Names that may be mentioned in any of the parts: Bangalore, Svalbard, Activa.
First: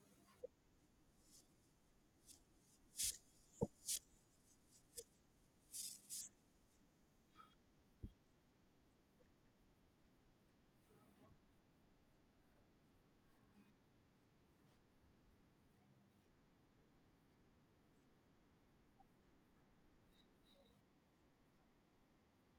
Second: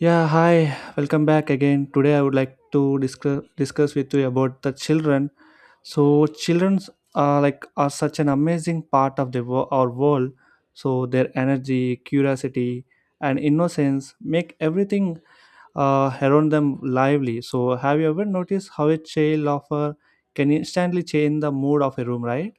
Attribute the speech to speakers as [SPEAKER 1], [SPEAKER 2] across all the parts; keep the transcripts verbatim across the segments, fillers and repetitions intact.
[SPEAKER 1] Yeah, hi. Welcome back again. Today I would like to discuss discuss with you about the children. So children are like are such an amazing part of the wo- our world. So their energy, curiosity, and innocence make everything uh, around them lively. So have you ever noticed how a child offer can instantly change the mood of a room, right?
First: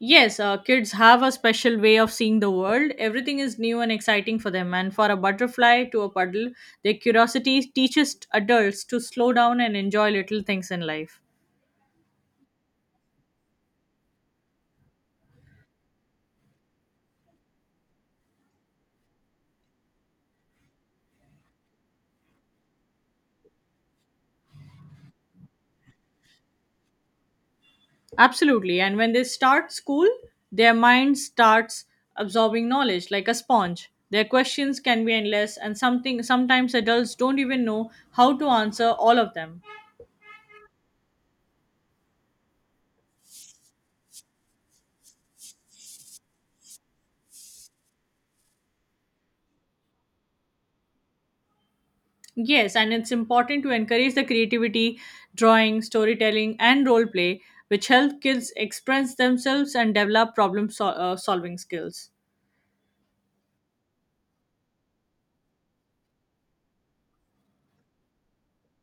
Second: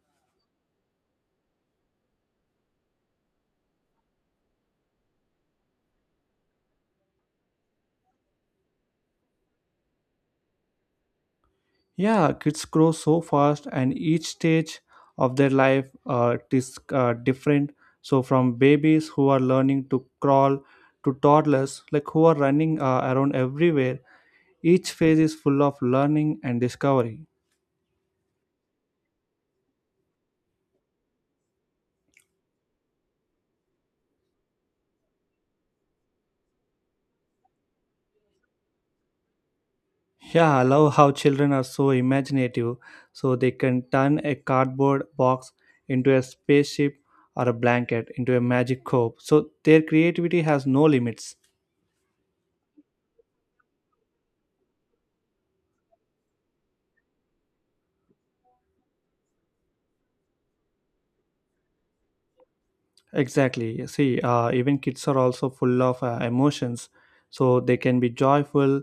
[SPEAKER 2] Yes, uh, kids have a special way of seeing the world. Everything is new and exciting for them. And for a butterfly to a puddle, their curiosity teaches adults to slow down and enjoy little things in life.
[SPEAKER 1] Yeah, kids grow so fast, and each stage of their life uh, is uh, different. So, from babies who are learning to crawl to toddlers, like who are running uh, around everywhere, each phase is full of learning and discovery.
[SPEAKER 2] Absolutely. And when they start school, their mind starts absorbing knowledge like a sponge. Their questions can be endless, and something sometimes adults don't even know how to answer all of them.
[SPEAKER 1] Yeah, I love how children are so imaginative. So, they can turn a cardboard box into a spaceship or a blanket into a magic cope. So, their creativity has no limits.
[SPEAKER 2] Yes, and it's important to encourage the creativity, drawing, storytelling, and role play, which help kids express themselves and develop problem sol- uh, solving skills.
[SPEAKER 1] Exactly. See, uh, even kids are also full of uh, emotions. So they can be joyful,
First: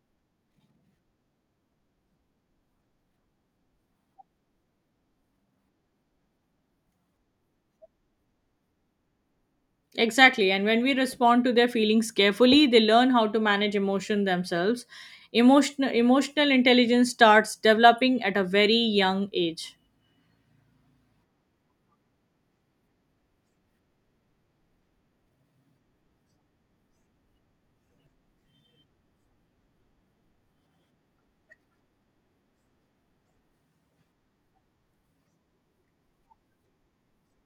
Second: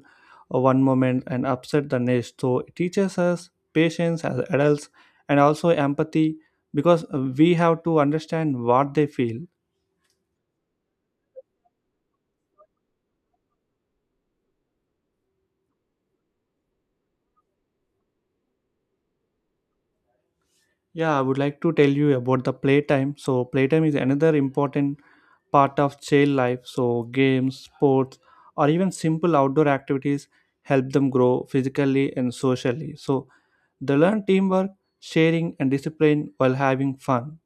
[SPEAKER 1] uh, one moment and upset the next. So it teaches us patience as adults and also empathy because uh, we have to understand what they feel.
[SPEAKER 2] Exactly, and when we respond to their feelings carefully, they learn how to manage emotion themselves. Emotional emotional intelligence starts developing at a very young age.
[SPEAKER 1] Yeah, I would like to tell you about the playtime. So, playtime is another important part of child life. So, games, sports, or even simple outdoor activities help them grow physically and socially. So, they learn teamwork, sharing, and discipline while having fun.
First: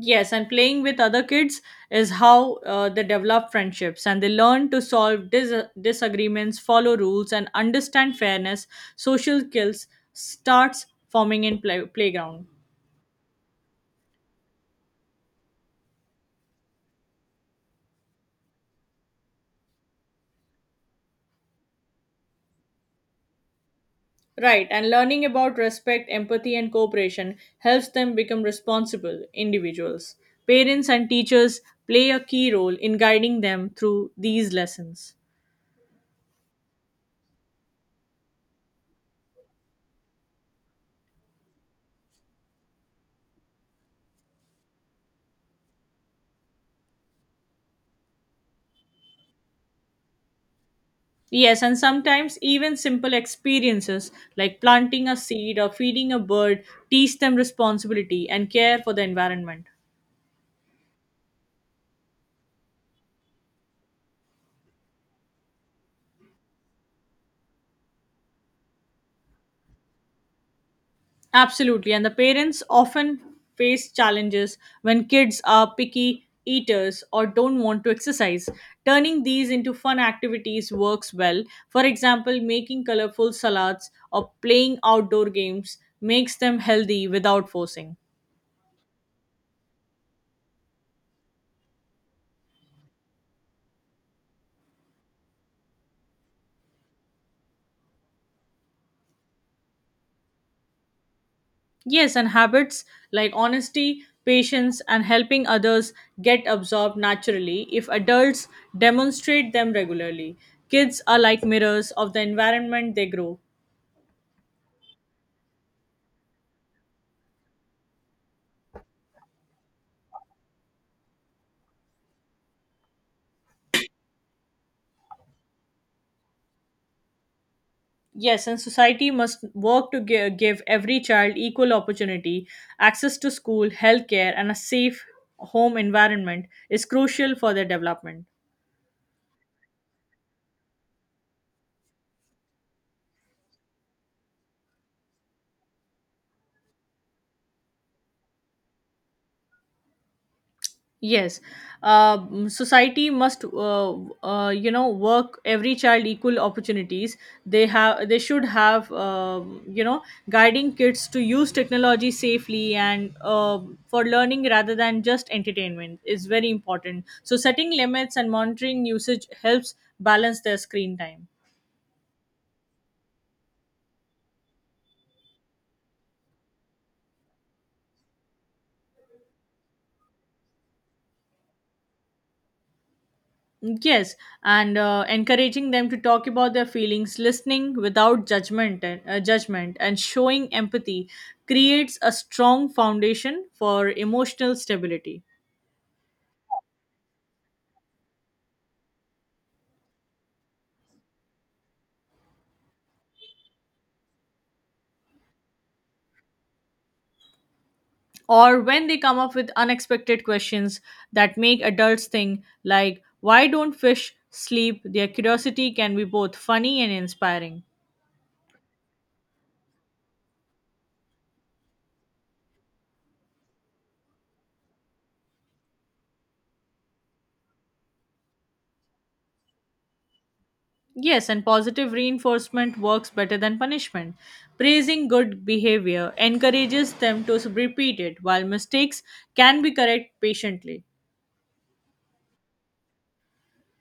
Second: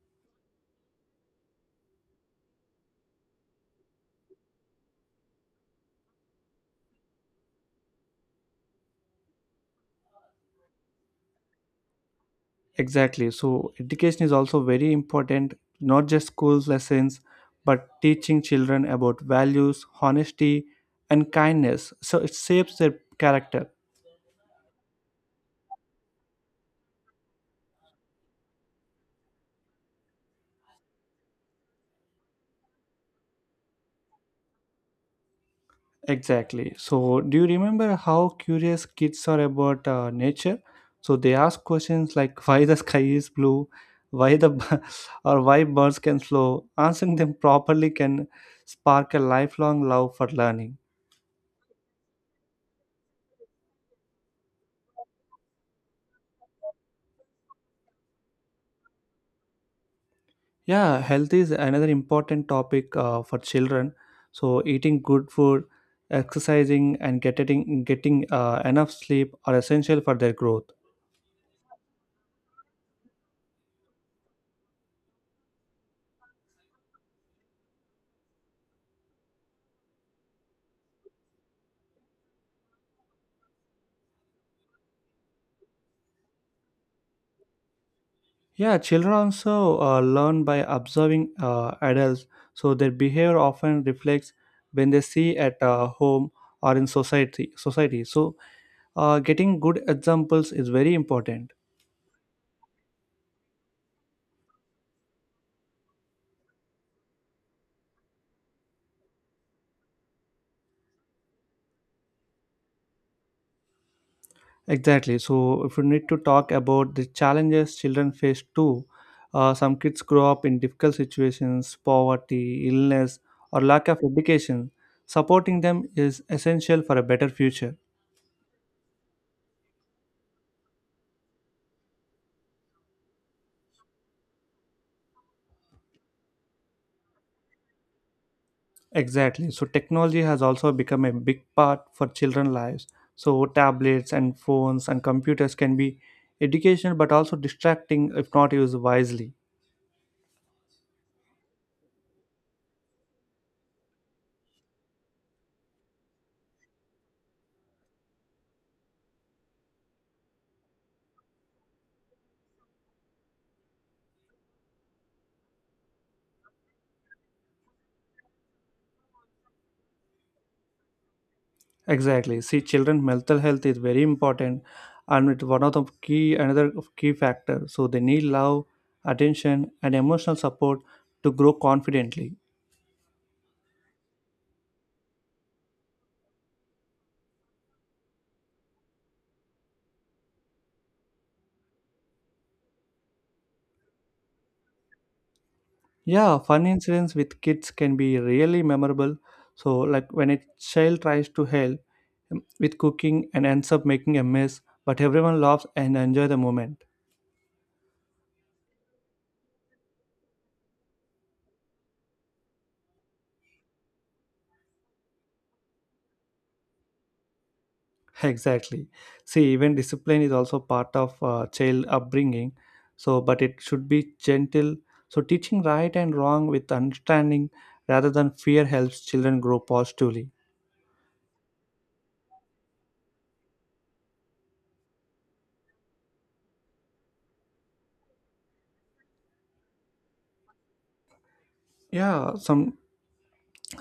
[SPEAKER 2] Yes, and playing with other kids is how uh, they develop friendships and they learn to solve dis- disagreements, follow rules, and understand fairness. Social skills starts forming in play- playground.
[SPEAKER 1] Exactly. So, education is also very important, not just school lessons, but teaching children about values, honesty, and kindness. So, it shapes their character.
[SPEAKER 2] Right, and learning about respect, empathy, and cooperation helps them become responsible individuals. Parents and teachers play a key role in guiding them through these lessons.
[SPEAKER 1] Exactly. So, do you remember how curious kids are about uh, nature? So they ask questions like why the sky is blue, why the b- or why birds can fly. Answering them properly can spark a lifelong love for learning.
[SPEAKER 2] Yes, and sometimes even simple experiences like planting a seed or feeding a bird teach them responsibility and care for the environment.
[SPEAKER 1] Yeah, health is another important topic uh, for children. So eating good food, exercising, and getting getting uh, enough sleep are essential for their growth.
[SPEAKER 2] Absolutely, and the parents often face challenges when kids are picky eaters or don't want to exercise. Turning these into fun activities works well. For example, making colorful salads or playing outdoor games makes them healthy without forcing.
[SPEAKER 1] Yeah, children also uh, learn by observing uh, adults, so their behavior often reflects when they see at uh, home or in society. Society, so uh, getting good examples is very important.
[SPEAKER 2] Yes, and habits like honesty, patience, and helping others get absorbed naturally if adults demonstrate them regularly. Kids are like mirrors of the environment they grow.
[SPEAKER 1] Exactly. So if you need to talk about the challenges children face too, uh, some kids grow up in difficult situations, poverty, illness, or lack of education. Supporting them is essential for a better future.
[SPEAKER 2] Yes, and society must work to gi- give every child equal opportunity. Access to school, healthcare, and a safe home environment is crucial for their development.
[SPEAKER 1] Exactly. So technology has also become a big part for children' lives. So tablets and phones and computers can be educational but also distracting if not used wisely.
[SPEAKER 2] Yes, uh, mm, society must, uh, uh, you know, work every child equal opportunities. They have, they should have, um you know, guiding kids to use technology safely and uh, for learning rather than just entertainment is very important. So setting limits and monitoring usage helps balance their screen time.
[SPEAKER 1] Exactly. See, children' mental health is very important and it's one of the key another of key factor. So they need love, attention, and emotional support to grow confidently.
[SPEAKER 2] Yes, and uh, encouraging them to talk about their feelings, listening without judgment, and, uh, judgment, and showing empathy creates a strong foundation for emotional stability.
[SPEAKER 1] Yeah, fun incidents with kids can be really memorable. So, like when a child tries to help um, with cooking and ends up making a mess, but everyone laughs and enjoy the moment.
[SPEAKER 2] Or when they come up with unexpected questions that make adults think, like, "Why don't fish sleep?" Their curiosity can be both funny and inspiring.
[SPEAKER 1] Exactly. See, even discipline is also part of uh, child upbringing. So, but it should be gentle. So, teaching right and wrong with understanding rather than fear helps children grow positively.
[SPEAKER 2] Yes, and positive reinforcement works better than punishment. Praising good behavior encourages them to repeat it, while mistakes can be corrected patiently.
[SPEAKER 1] Yeah, some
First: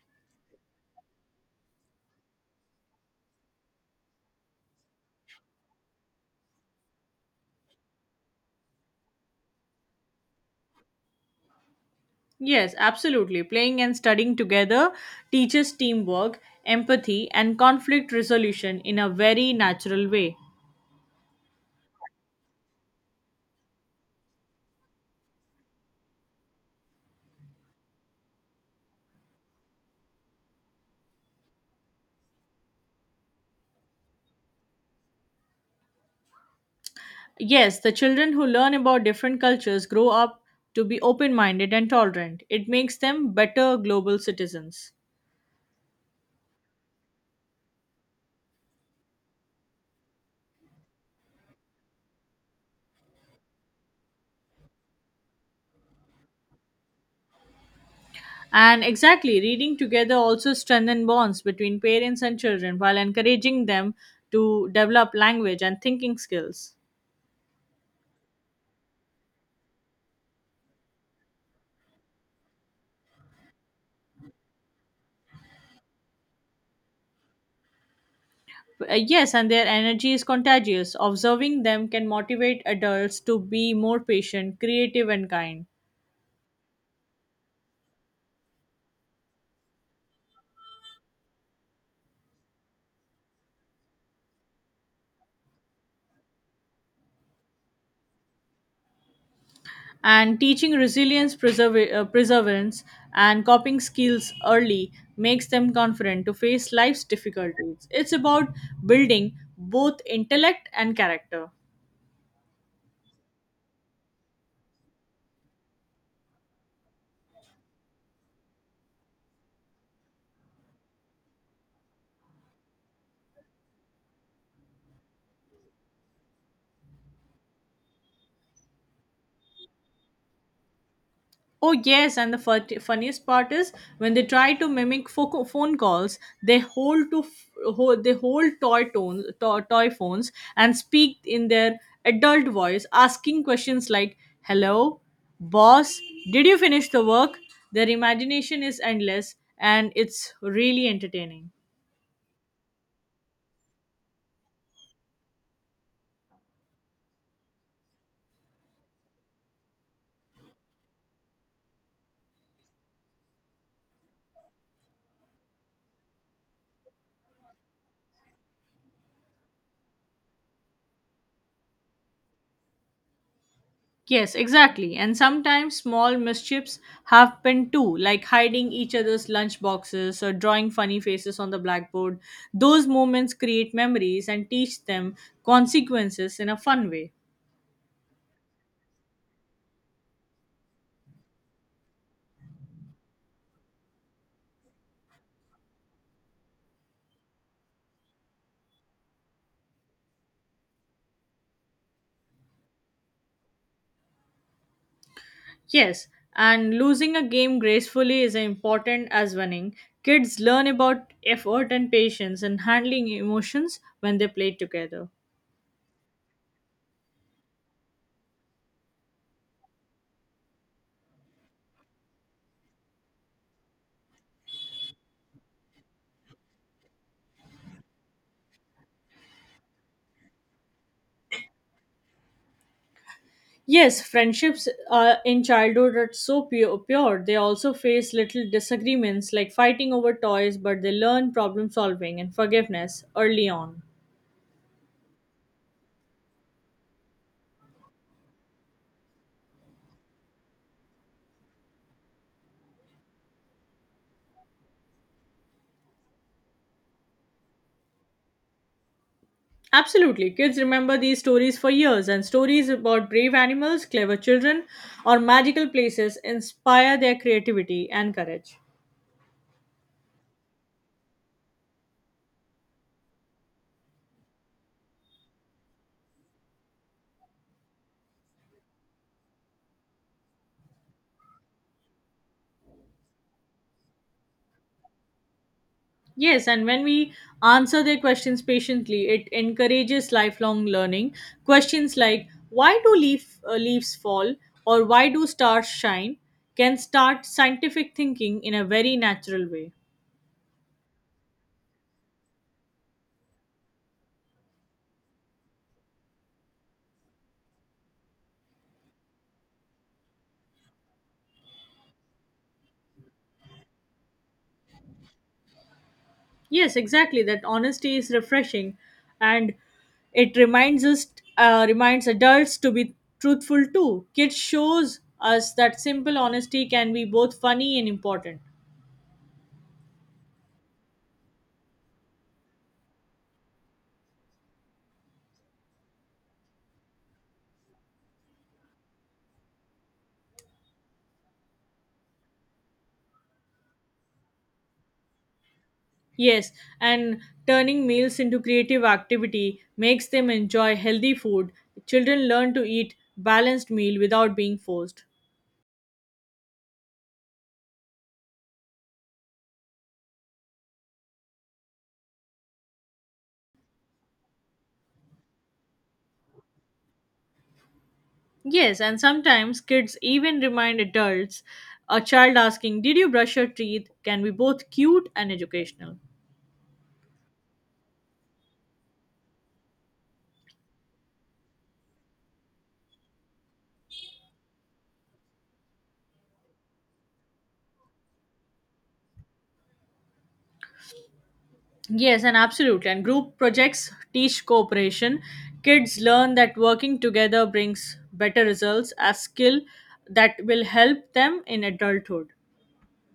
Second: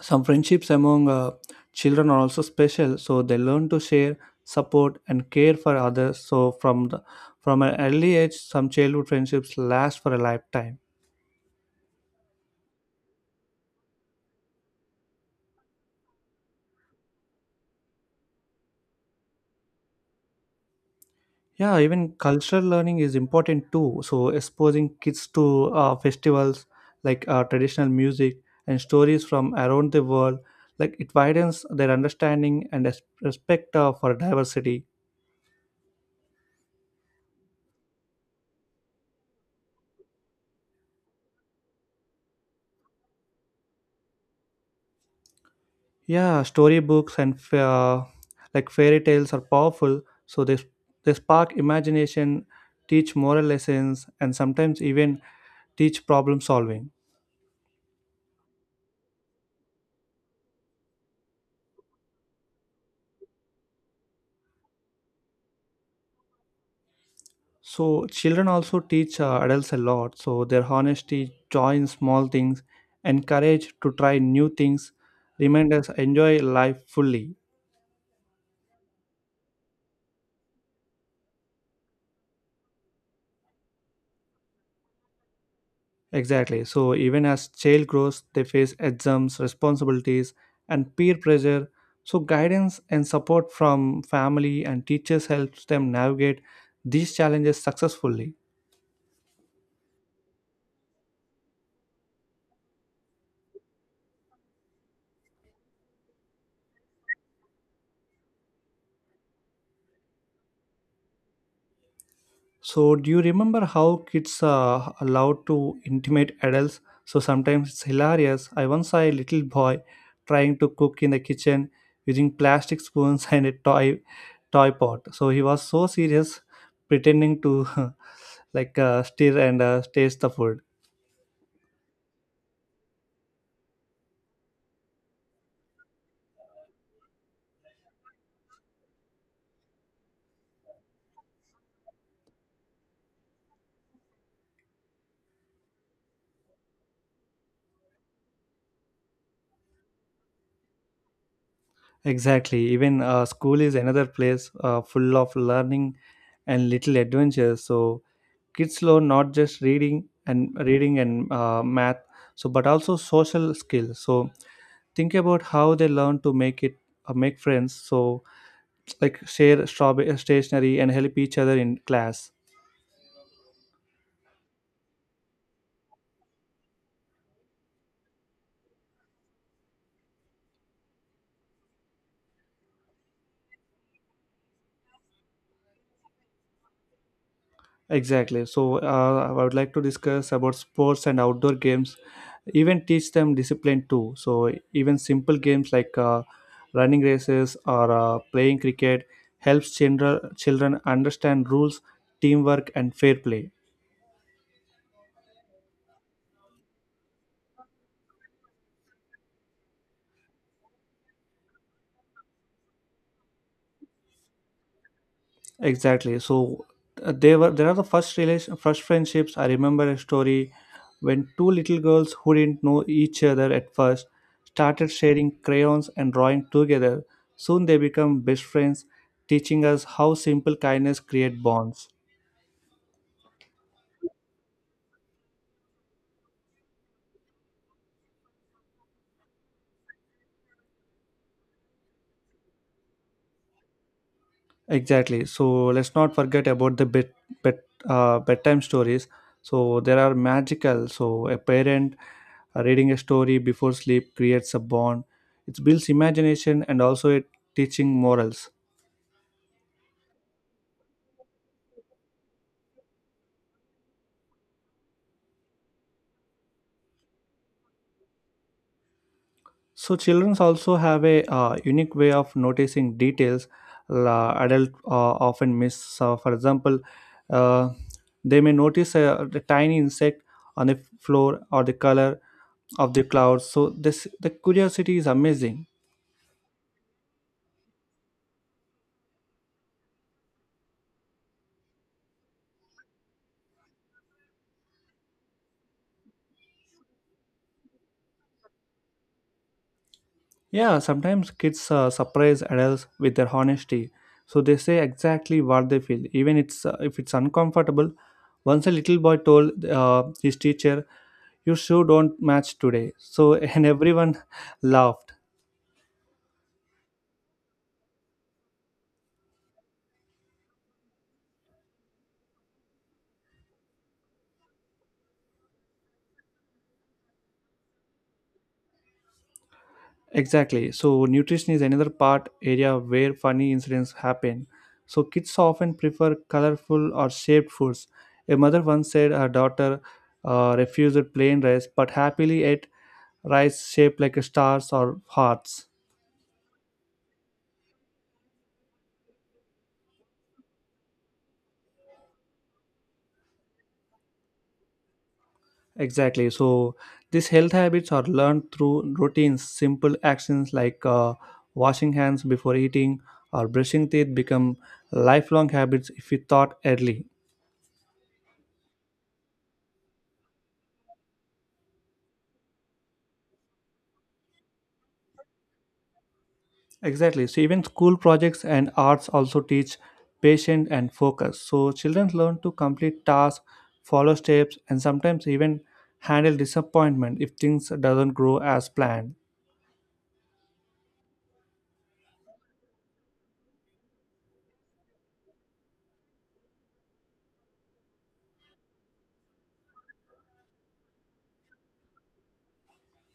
[SPEAKER 1] Some friendships among uh, children are also special, so they learn to share, support, and care for others. So from the, from an early age, some childhood friendships last for a lifetime.
[SPEAKER 2] Yes, absolutely. Playing and studying together teaches teamwork, empathy, and conflict resolution in a very natural way.
[SPEAKER 1] Yeah, even cultural learning is important too. So exposing kids to uh, festivals like uh, traditional music and stories from around the world, like it widens their understanding and res- respect uh, for diversity.
[SPEAKER 2] Yes, the children who learn about different cultures grow up to be open minded and tolerant. It makes them better global citizens.
[SPEAKER 1] Yeah, storybooks and f- uh, like fairy tales are powerful, so they they spark imagination, teach moral lessons, and sometimes even teach problem solving.
[SPEAKER 2] And exactly, reading together also strengthen bonds between parents and children while encouraging them to develop language and thinking skills.
[SPEAKER 1] So children also teach uh, adults a lot. So their honesty, joy in small things, and courage to try new things remind us enjoy life fully.
[SPEAKER 2] Uh, yes, and their energy is contagious. Observing them can motivate adults to be more patient, creative, and kind.
[SPEAKER 1] Exactly. So even as child grows, they face exams, responsibilities, and peer pressure. So guidance and support from family and teachers helps them navigate these challenges successfully.
[SPEAKER 2] And teaching resilience, preserv- uh, perseverance, and coping skills early makes them confident to face life's difficulties. It's about building both intellect and character.
[SPEAKER 1] So, do you remember how kids are allowed to intimidate adults? So, sometimes it's hilarious. I once saw a little boy trying to cook in the kitchen using plastic spoons and a toy toy pot. So, he was so serious, pretending to like uh, stir and uh, taste the food.
[SPEAKER 2] Oh yes, and the fut- funniest part is when they try to mimic fo- phone calls, they hold to f- hold, they hold toy tones, to- toy phones, and speak in their adult voice, asking questions like "Hello, boss, did you finish the work?" Their imagination is endless, and it's really entertaining.
[SPEAKER 1] Exactly. Even uh, school is another place uh, full of learning and little adventures. So, kids learn not just reading and reading and uh, math, so but also social skills, so think about how they learn to make it uh, make friends, so like share strawberry stationery and help each other in class.
[SPEAKER 2] Yes, exactly. And sometimes small mischiefs happen too, like hiding each other's lunch boxes or drawing funny faces on the blackboard. Those moments create memories and teach them consequences in a fun way.
[SPEAKER 1] Exactly. So uh, I would like to discuss about sports and outdoor games, even teach them discipline too. So even simple games like uh, running races or uh, playing cricket helps children children understand rules, teamwork, and fair play.
[SPEAKER 2] Yes, and losing a game gracefully is important as winning. Kids learn about effort and patience and handling emotions when they play together.
[SPEAKER 1] Exactly. So uh, they were there are the first relation first friendships. I remember a story when two little girls who didn't know each other at first started sharing crayons and drawing together. Soon they become best friends, teaching us how simple kindness create bonds.
[SPEAKER 2] Yes, friendships uh, in childhood are so pure, pure. They also face little disagreements like fighting over toys, but they learn problem solving and forgiveness early on.
[SPEAKER 1] Exactly. So let's not forget about the bed, bed, uh, bedtime stories. So there are magical. So a parent uh, reading a story before sleep creates a bond. It builds imagination and also it teaching morals.
[SPEAKER 2] Absolutely. Kids remember these stories for years, and stories about brave animals, clever children, or magical places inspire their creativity and courage.
[SPEAKER 1] So children also have a uh, unique way of noticing details la adult uh, often miss. So for example, uh, they may notice a, a tiny insect on the floor or the color of the clouds. So this the curiosity is amazing.
[SPEAKER 2] Yes, and when we answer their questions patiently, it encourages lifelong learning. Questions like why do leaf, uh, leaves fall or why do stars shine can start scientific thinking in a very natural way.
[SPEAKER 1] Yeah, sometimes kids uh, surprise adults with their honesty. So they say exactly what they feel, even it's, uh, if it's uncomfortable. Once a little boy told uh, his teacher, "You shoe don't match today," so and everyone laughed.
[SPEAKER 2] Yes, exactly. That honesty is refreshing and it reminds us uh, reminds adults to be truthful too. Kids shows us that simple honesty can be both funny and important.
[SPEAKER 1] Exactly. So nutrition is another part area where funny incidents happen. So kids often prefer colorful or shaped foods. A mother once said her daughter uh, refused plain rice but happily ate rice shaped like stars or hearts.
[SPEAKER 2] Yes, and turning meals into creative activity makes them enjoy healthy food. Children learn to eat balanced meal without being forced.
[SPEAKER 1] Exactly. So these health habits are learned through routines. Simple actions like uh, washing hands before eating or brushing teeth become lifelong habits if we thought early.
[SPEAKER 2] Yes, and sometimes kids even remind adults a child asking, "Did you brush your teeth?" can be both cute and educational.
[SPEAKER 1] Exactly. So even school projects and arts also teach patience and focus. So children learn to complete tasks, follow steps, and sometimes even handle disappointment if things doesn't grow as planned.
[SPEAKER 2] Yes, and absolutely. And group projects teach cooperation. Kids learn that working together brings better results. A skill that will help them in adulthood.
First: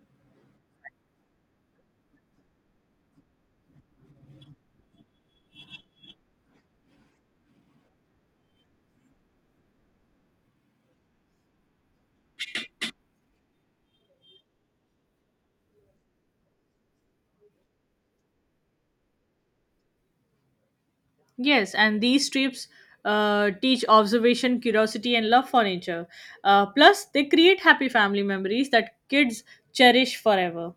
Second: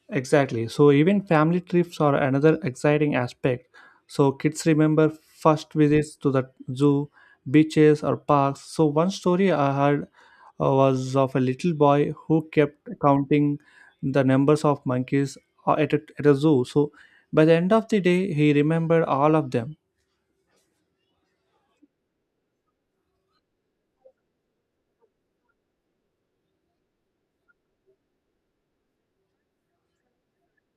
[SPEAKER 1] Exactly. So even family trips are another exciting aspect. So kids remember first visits to the zoo, beaches or parks. So one story I heard uh, was of a little boy who kept counting the numbers of monkeys uh, at a, at a zoo. So by the end of the day, he remembered all of them.
[SPEAKER 2] Yes, and these trips uh, teach observation, curiosity, and love for nature. Uh, plus, they create happy family memories that kids cherish forever.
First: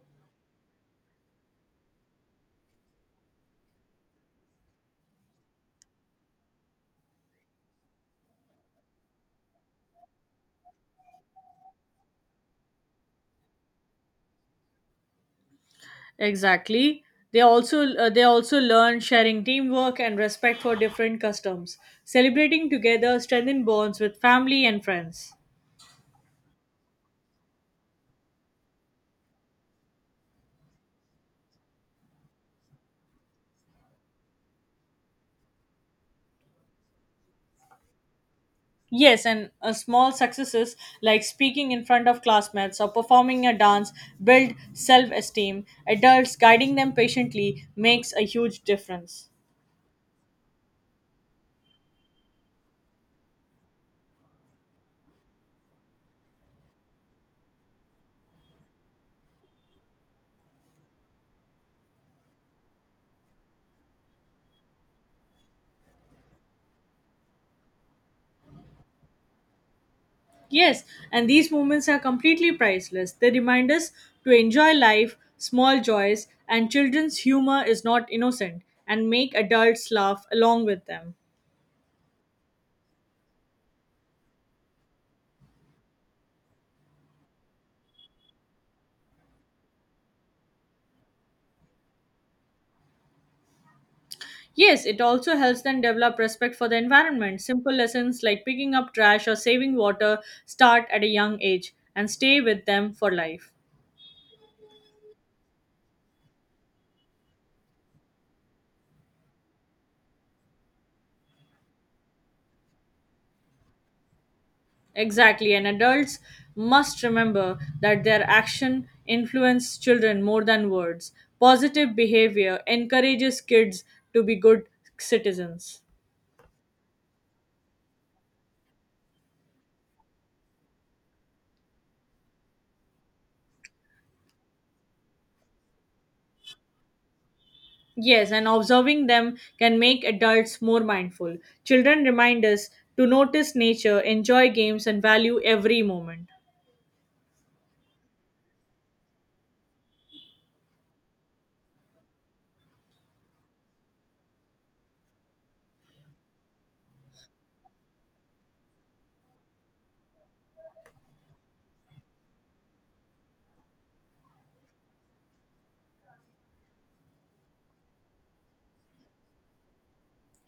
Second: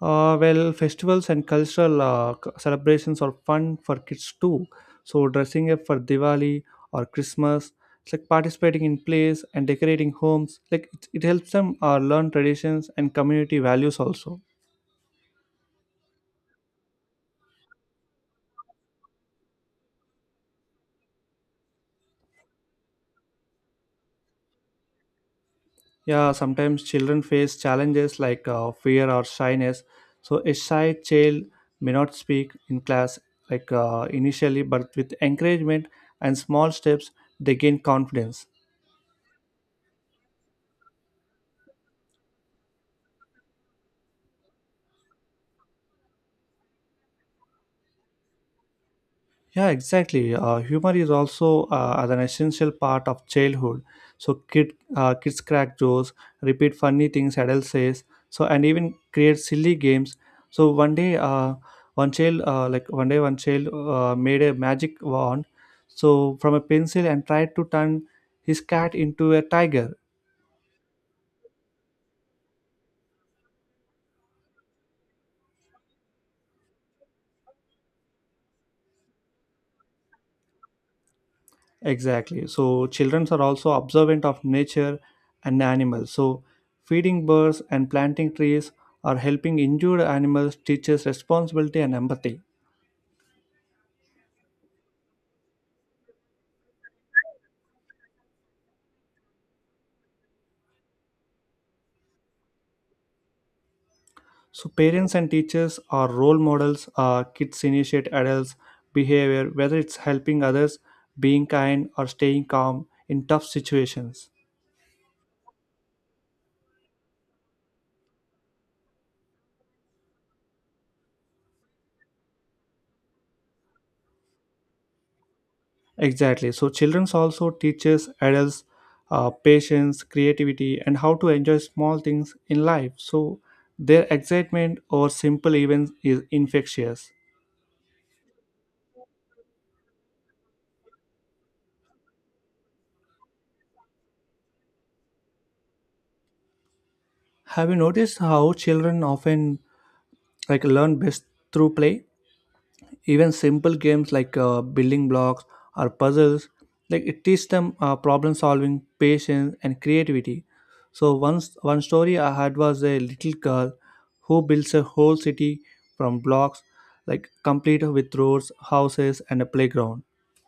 [SPEAKER 1] Uh, well, festivals and cultural uh, c- celebrations are fun for kids too. So, dressing up for Diwali or Christmas, it's like participating in plays and decorating homes. Like it, it helps them uh, learn traditions and community values also.
[SPEAKER 2] Exactly. They also uh, they also learn sharing teamwork and respect for different customs. Celebrating together strengthen bonds with family and friends.
[SPEAKER 1] Yeah, sometimes children face challenges like uh, fear or shyness. So, a shy child may not speak in class like uh, initially, but with encouragement and small steps, they gain confidence.
[SPEAKER 2] Yes, and uh, small successes like speaking in front of classmates or performing a dance build self-esteem. Adults guiding them patiently makes a huge difference.
[SPEAKER 1] Yeah, exactly. Uh, humor is also uh, as an essential part of childhood. So kid, uh, kids crack jokes, repeat funny things adults says, so and even create silly games. So one day, uh, one child, uh, like one day, one child uh, made a magic wand, so from a pencil and tried to turn his cat into a tiger.
[SPEAKER 2] Yes, and these moments are completely priceless. They remind us to enjoy life, small joys, and children's humor is not innocent, and make adults laugh along with them.
[SPEAKER 1] Exactly. So children are also observant of nature and animals. So feeding birds and planting trees or helping injured animals teaches responsibility and empathy.
[SPEAKER 2] Yes, it also helps them develop respect for the environment. Simple lessons like picking up trash or saving water start at a young age and stay with them for life.
[SPEAKER 1] So parents and teachers are role models. Uh, kids initiate adults' behavior, whether it's helping others, being kind, or staying calm in tough situations.
[SPEAKER 2] Exactly, and adults must remember that their action influences children more than words. Positive behavior encourages kids to be good citizens.
[SPEAKER 1] Exactly. So children also teaches adults uh, patience, creativity, and how to enjoy small things in life. So their excitement over simple events is infectious.
[SPEAKER 2] Yes, and observing them can make adults more mindful. Children remind us to notice nature, enjoy games, and value every moment.
[SPEAKER 1] Have you noticed how children often like learn best through play? Even simple games like uh, building blocks or puzzles, like it teaches them uh, problem solving, patience, and creativity. So once one story I had was a little girl who builds a whole city from blocks, like complete with roads, houses, and a playground.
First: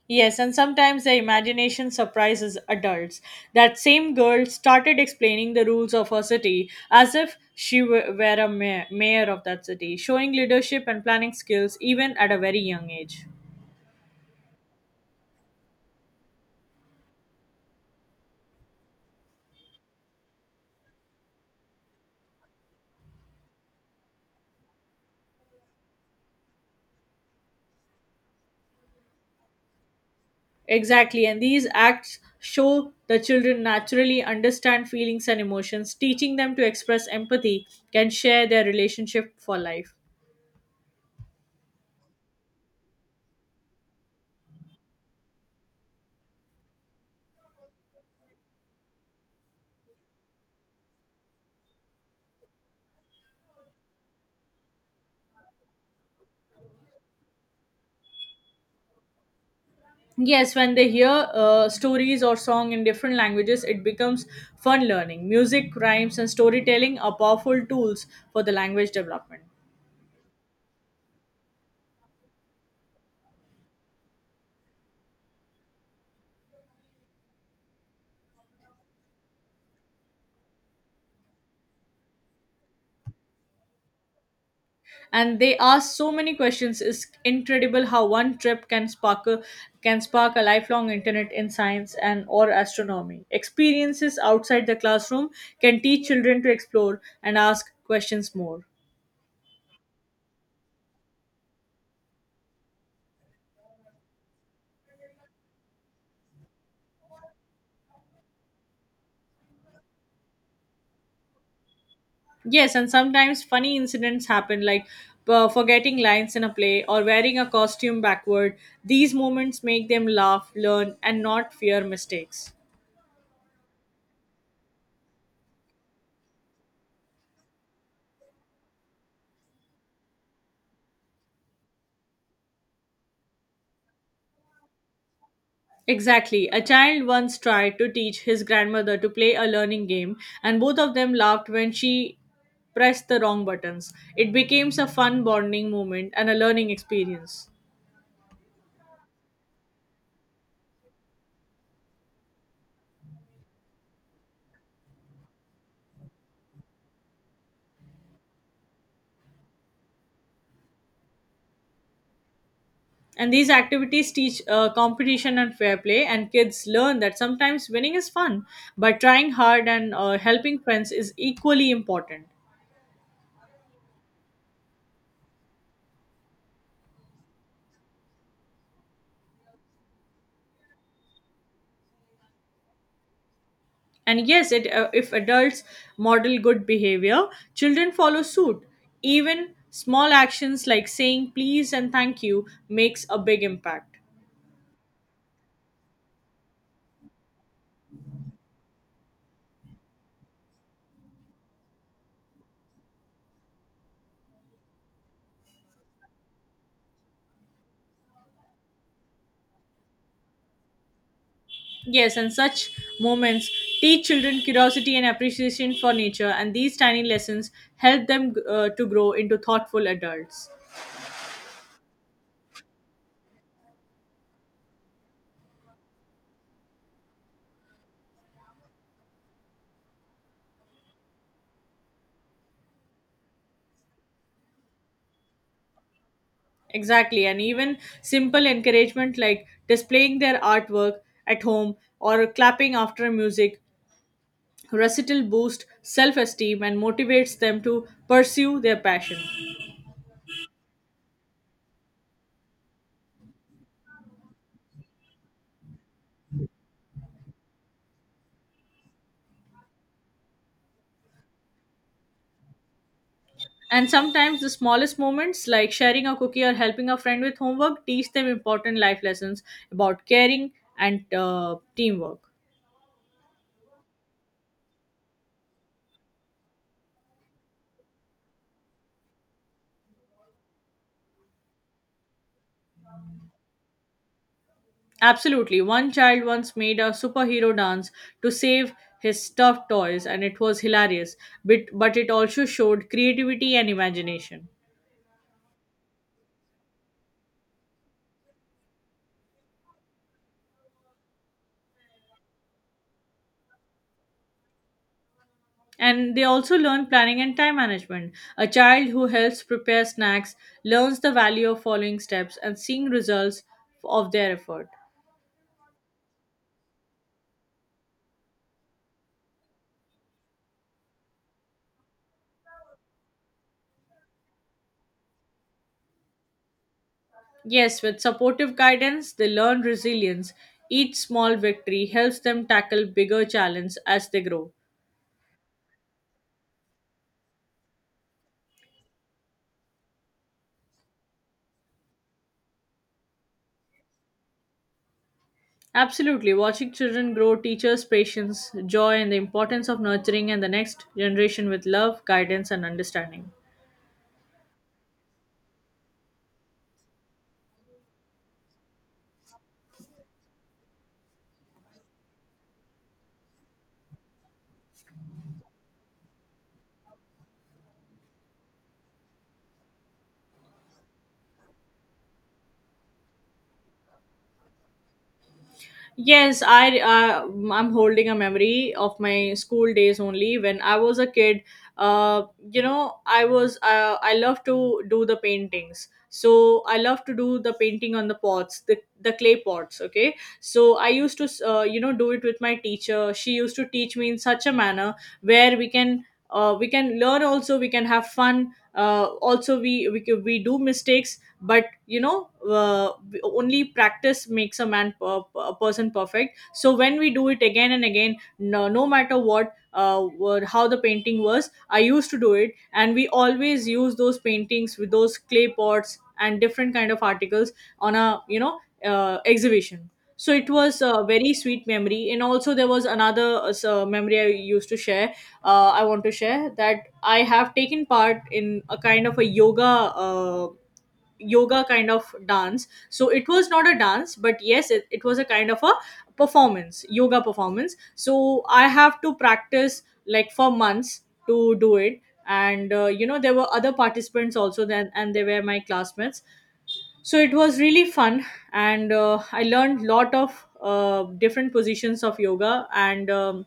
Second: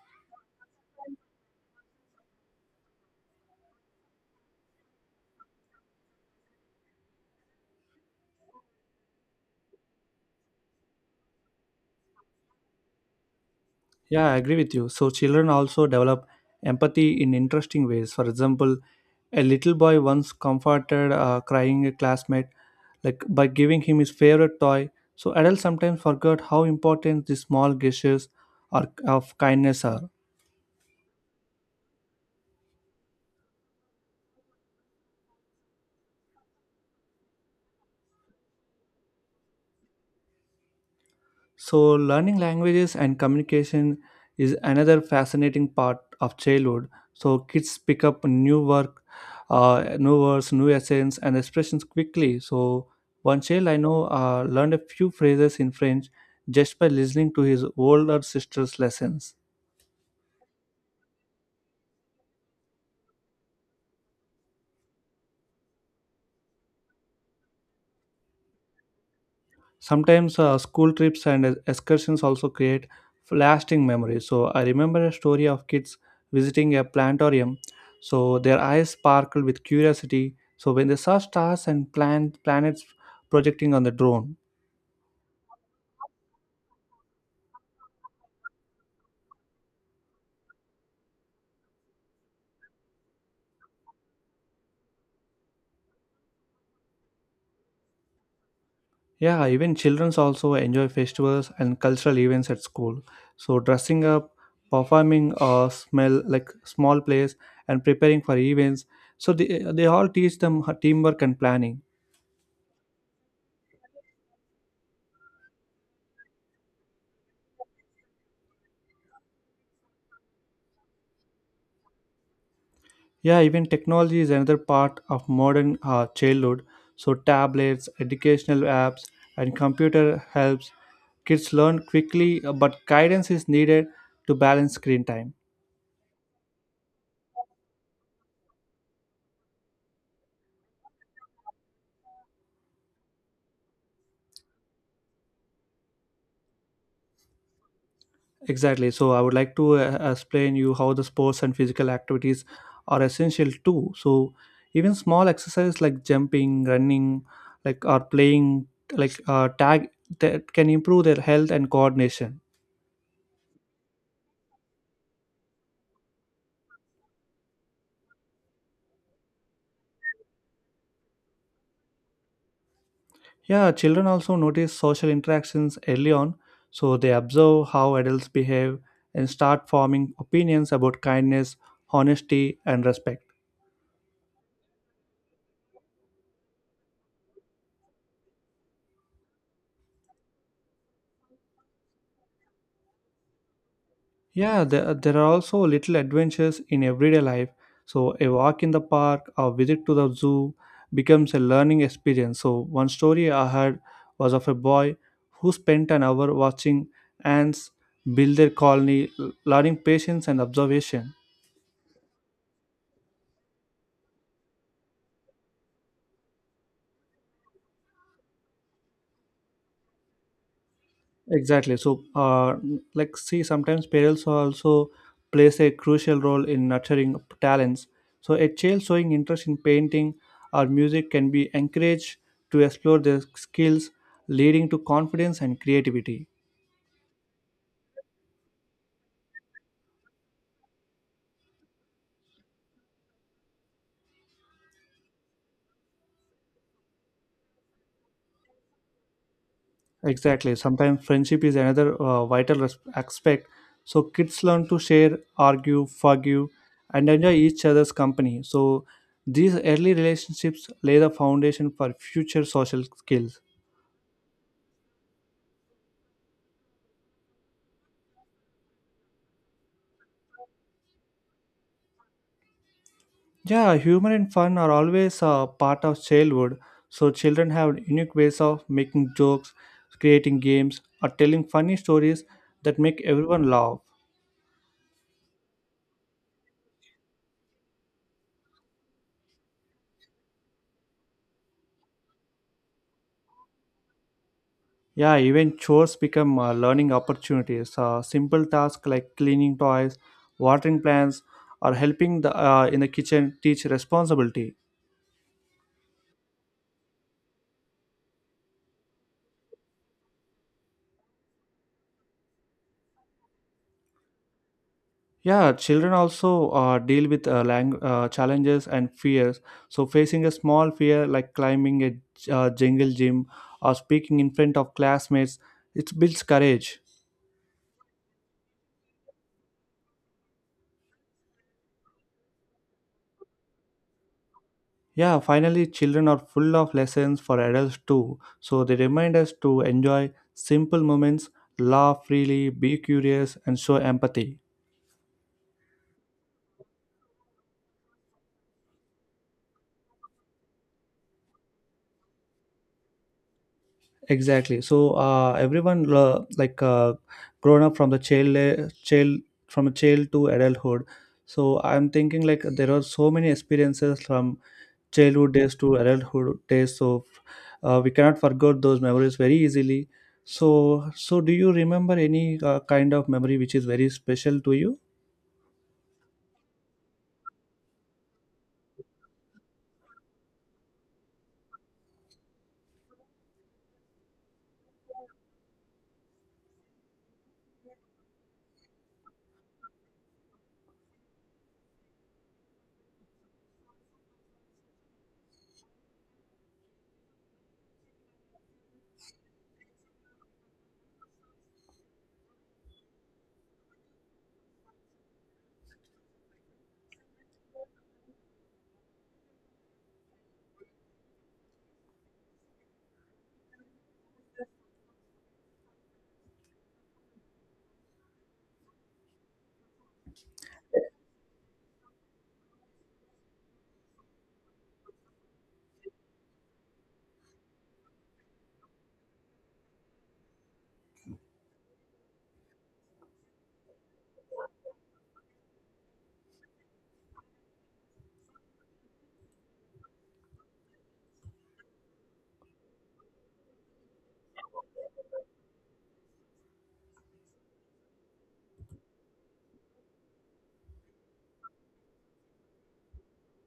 [SPEAKER 2] Yes, and sometimes the imagination surprises adults. That same girl started explaining the rules of her city as if she were were a ma- mayor of that city, showing leadership and planning skills even at a very young age.
[SPEAKER 1] Yeah, I agree with you. So children also develop empathy in interesting ways. For example, a little boy once comforted a crying a classmate like by giving him his favorite toy. So adults sometimes forget how important these small gestures are of kindness are.
[SPEAKER 2] Exactly, and these acts show the children naturally understand feelings and emotions, teaching them to express empathy and share their relationship for life.
[SPEAKER 1] So, learning languages and communication is another fascinating part of childhood. So, kids pick up new work, uh, new words, new accents, and expressions quickly. So, one child I know uh, learned a few phrases in French just by listening to his older sister's lessons.
[SPEAKER 2] Yes, when they hear uh, stories or song in different languages, it becomes fun learning. Music, rhymes, and storytelling are powerful tools for the language development.
[SPEAKER 1] Sometimes uh, school trips and excursions also create lasting memories. So I remember a story of kids visiting a planetarium. So their eyes sparkled with curiosity. So when they saw stars and plant planets projecting on the drone.
[SPEAKER 2] And they ask so many questions. It's incredible how one trip can spark a, can spark a lifelong internet in science and or astronomy. Experiences outside the classroom can teach children to explore and ask questions more.
[SPEAKER 1] Yeah, even children also enjoy festivals and cultural events at school. So dressing up, performing or smell like small plays and preparing for events. So they, they all teach them teamwork and planning.
[SPEAKER 2] Yes, and sometimes funny incidents happen like uh, forgetting lines in a play or wearing a costume backward. These moments make them laugh, learn, and not fear mistakes.
[SPEAKER 1] Yeah, even technology is another part of modern uh, childhood. So tablets, educational apps, and computer helps kids learn quickly, uh, but guidance is needed to balance screen time.
[SPEAKER 2] Exactly. A child once tried to teach his grandmother to play a learning game, and both of them laughed when she pressed the wrong buttons. It became a fun bonding moment and a learning experience.
[SPEAKER 1] Exactly. So I would like to uh, explain you how the sports and physical activities are essential too. So even small exercise like jumping, running, like or playing like uh, tag that can improve their health and coordination.
[SPEAKER 2] And these activities teach uh, competition and fair play, and kids learn that sometimes winning is fun, but trying hard and uh, helping friends is equally important.
[SPEAKER 1] Yeah, children also notice social interactions early on, so they observe how adults behave and start forming opinions about kindness, honesty, and respect.
[SPEAKER 2] And yes, it, uh, if adults model good behavior, children follow suit. Even small actions like saying please and thank you makes a big impact.
[SPEAKER 1] Yeah, there, there are also little adventures in everyday life. So, a walk in the park or visit to the zoo becomes a learning experience. So, one story I heard was of a boy who spent an hour watching ants build their colony, l- learning patience and observation.
[SPEAKER 2] Yes, and such moments teach children curiosity and appreciation for nature, and these tiny lessons help them uh, to grow into thoughtful adults.
[SPEAKER 1] Exactly. So, uh, like, see, sometimes parents also plays a crucial role in nurturing talents. So, a child showing interest in painting or music can be encouraged to explore their skills, leading to confidence and creativity.
[SPEAKER 2] Exactly, and even simple encouragement like displaying their artwork at home or clapping after music, recital boost self esteem and motivates them to pursue their passion.
[SPEAKER 1] Exactly. Sometimes friendship is another uh, vital res- aspect. So, kids learn to share, argue, forgive, and enjoy each other's company. So, these early relationships lay the foundation for future social skills.
[SPEAKER 2] And sometimes the smallest moments like sharing a cookie or helping a friend with homework teach them important life lessons about caring and uh, teamwork.
[SPEAKER 1] Yeah, humor and fun are always a part of childhood. So children have unique ways of making jokes, creating games, or telling funny stories that make everyone laugh.
[SPEAKER 2] Absolutely. One child once made a superhero dance to save his stuffed toys, and it was hilarious. But, but it also showed creativity and imagination.
[SPEAKER 1] Yeah, even chores become uh, learning opportunities. Uh, simple tasks like cleaning toys, watering plants, or helping the uh, in the kitchen teach responsibility.
[SPEAKER 2] And they also learn planning and time management. A child who helps prepare snacks learns the value of following steps and seeing results of their effort.
[SPEAKER 1] Yeah, children also uh, deal with uh, lang- uh, challenges and fears. So, facing a small fear like climbing a j- uh, jungle gym or speaking in front of classmates, it builds courage.
[SPEAKER 2] Yes, with supportive guidance, they learn resilience. Each small victory helps them tackle bigger challenges as they grow.
[SPEAKER 1] Yeah, finally, children are full of lessons for adults too. So, they remind us to enjoy simple moments, laugh freely, be curious, and show empathy.
[SPEAKER 2] Absolutely. Watching children grow teaches patience, joy, and the importance of nurturing and the next generation with love, guidance, and understanding.
[SPEAKER 1] Exactly. So uh, everyone uh, like uh, grown up from the child le- child from a child to adulthood. So I'm thinking like there are so many experiences from childhood days to adulthood days. So uh, we cannot forget those memories very easily. So so do you remember any uh, kind of memory which is very special to you?
[SPEAKER 2] Yes, I uh, I'm holding a memory of my school days only. When I was a kid, uh, you know, I was uh, I love to do the paintings. So I love to do the painting on the pots, the the clay pots. Okay, so I used to uh, you know do it with my teacher. She used to teach me in such a manner where we can. Uh, we can learn, also we can have fun, uh, also we, we c- we do mistakes, but you know, uh, only practice makes a man per- a person perfect. So when we do it again and again, no, no matter what, uh, were- how the painting was, I used to do it. And we always use those paintings with those clay pots and different kind of articles on a you know uh, exhibition. So it was a very sweet memory. And also there was another, uh, so- memory I used to share. uh, I want to share that I have taken part in a kind of a yoga uh, yoga kind of dance. So it was not a dance, but yes, it, it was a kind of a performance, yoga performance. So I have to practice like for months to do it. And uh, you know, there were other participants also then, and they were my classmates, so it was really fun. And uh, I learned lot of uh, different positions of yoga. and um,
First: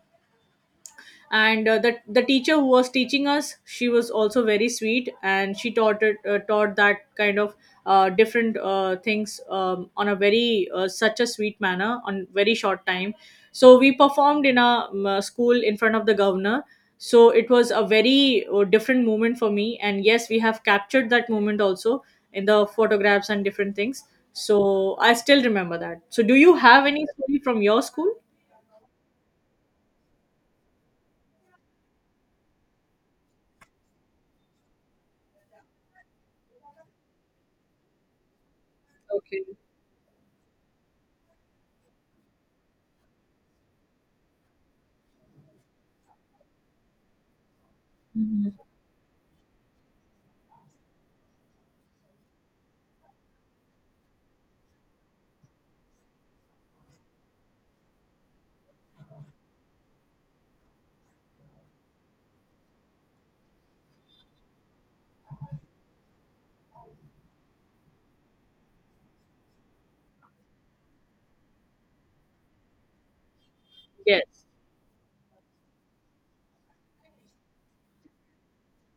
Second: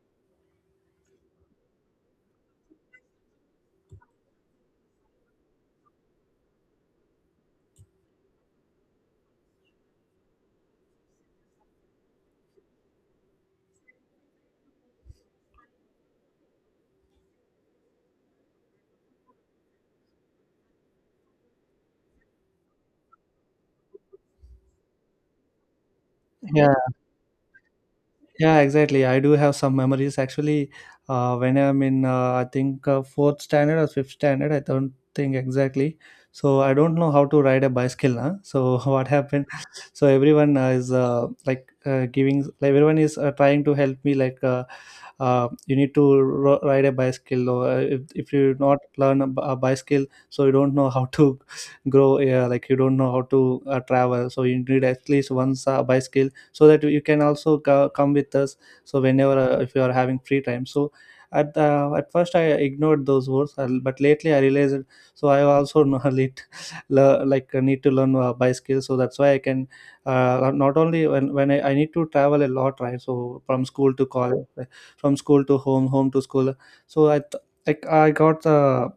[SPEAKER 2] and uh, the the teacher who was teaching us, she was also very sweet, and she taught it, uh, taught that kind of uh, different uh, things um, on a very uh, such a sweet manner on very short time. So we performed in a um, uh, school in front of the governor. So it was a very uh, different moment for me, and yes, we have captured that moment also in the photographs and different things. So I still remember that. So do you
[SPEAKER 1] Yeah.
[SPEAKER 2] have any story from your school?
[SPEAKER 1] Yeah, exactly. I do have some memories actually. Uh, when I'm in, uh, I think uh, fourth standard or fifth standard, I don't think exactly. So I don't know how to ride a bicycle now. So what
[SPEAKER 2] Okay.
[SPEAKER 1] happened? So everyone uh, is uh, like uh, giving, like everyone is uh, trying to help me. Like uh, uh, you need to ro- ride a bicycle, or uh, if, if
[SPEAKER 2] Mhm.
[SPEAKER 1] you not learn a, b- a bicycle, so you don't know how to grow. Yeah, like you don't know how to uh, travel. So you need at least once a bicycle so that you can also co- come with us. So whenever uh, if you are having free time, so at uh, at first I ignored those words, uh, but lately I realized it. So I also know a lit- le- like uh, need to learn uh, by skill. So that's why I can uh, not only when, when I, I need to travel a lot right, so from school to college
[SPEAKER 2] Yes,
[SPEAKER 1] like, from school to home, home to school. So i th- like I got the,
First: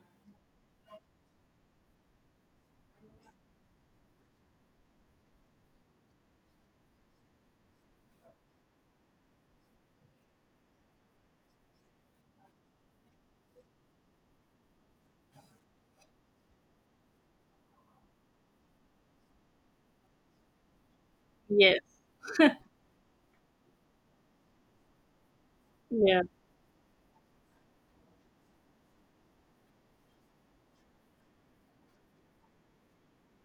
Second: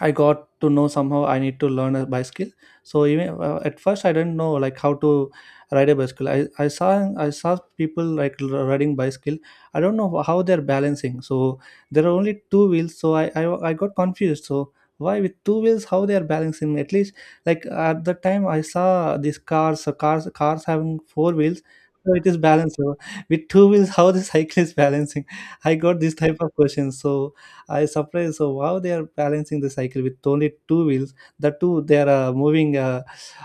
[SPEAKER 1] I got to know somehow I need to learn a bicycle. So even uh, at first I didn't know like how to ride a bicycle. I, I saw, I saw people like l- riding bicycle. I don't know how they're balancing. So there are only two wheels. So I I, I got confused. So why with two wheels how they are balancing? At least like at the time I saw these cars uh, cars cars having four wheels.
[SPEAKER 2] yes.
[SPEAKER 1] So it is balanced. So with two wheels how the cycle is balancing. I got this
[SPEAKER 2] Yeah.
[SPEAKER 1] type of questions. So I surprised. So how they are balancing the cycle with only two wheels? The two they are uh, moving Uh,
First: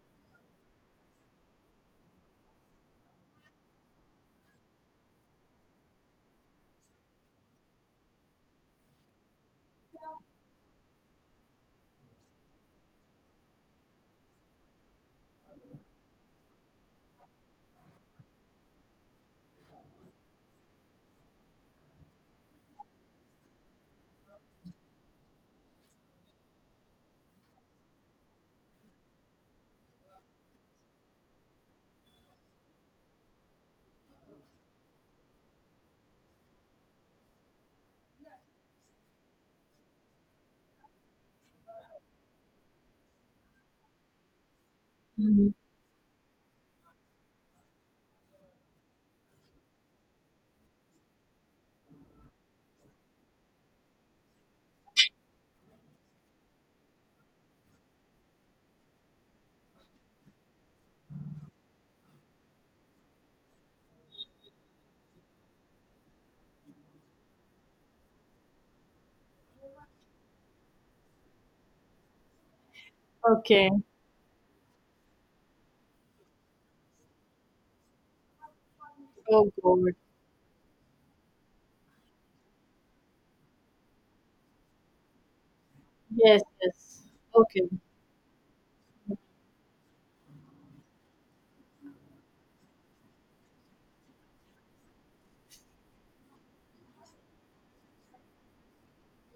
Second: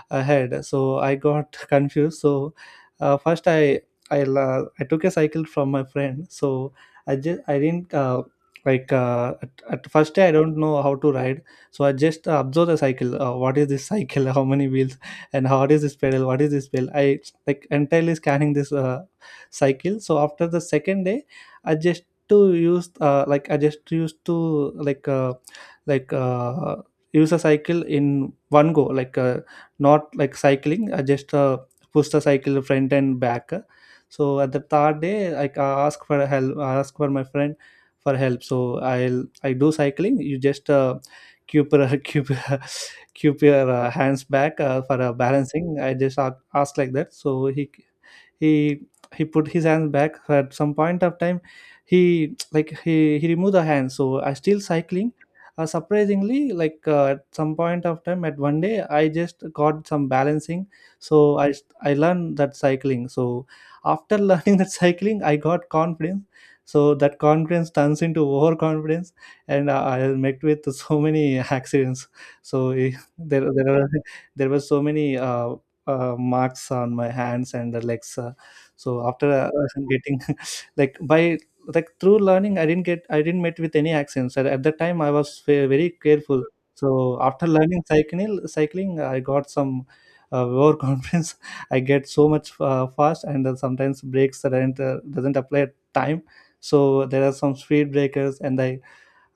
[SPEAKER 1] ahead. So I got confused. So uh, first i I, la- I took a cycle from my friend. So I just I didn't uh, like uh, at, at first day I don't know how to ride. So I just uh, observe the cycle, uh, what is this cycle, how many wheels and how is this pedal, what is this pedal? I like entirely scanning this uh, cycle. So after the second day I just to use uh, like I just used to like uh, like uh, use a cycle in one go like uh, not like cycling, I just uh, push the cycle front and back. So at the third day like I ask for help, I ask for my friend for help. So I'll, I do cycling, you just uh, keep your keep, your- keep your uh, hands back uh, for uh,
[SPEAKER 2] Mhm.
[SPEAKER 1] balancing. I just a- ask like that. So he he he put his hands back at some point of time. He like he he removed the hands, so I still cycling. Uh, surprisingly like uh, at some point of time at one day I just got some balancing. So i i learned that cycling. So after learning that cycling I got confidence. So that confidence turns into overconfidence, and uh, I met with so many accidents. So eh, there
[SPEAKER 2] Okay.
[SPEAKER 1] there are, there were so many uh, uh, marks on my hands and the legs. Uh, so after uh,
[SPEAKER 2] Oh, good.
[SPEAKER 1] getting like by like through learning, I didn't get I didn't met with any accidents. At, at that time, I was ve- very
[SPEAKER 2] Yes,
[SPEAKER 1] careful.
[SPEAKER 2] yes.
[SPEAKER 1] So after
[SPEAKER 2] Okay.
[SPEAKER 1] learning cycling, cycling, I got some uh, overconfidence. I get so much uh, fast, and uh, sometimes brakes that aren't, uh, doesn't apply at time. So there are some speed breakers, and I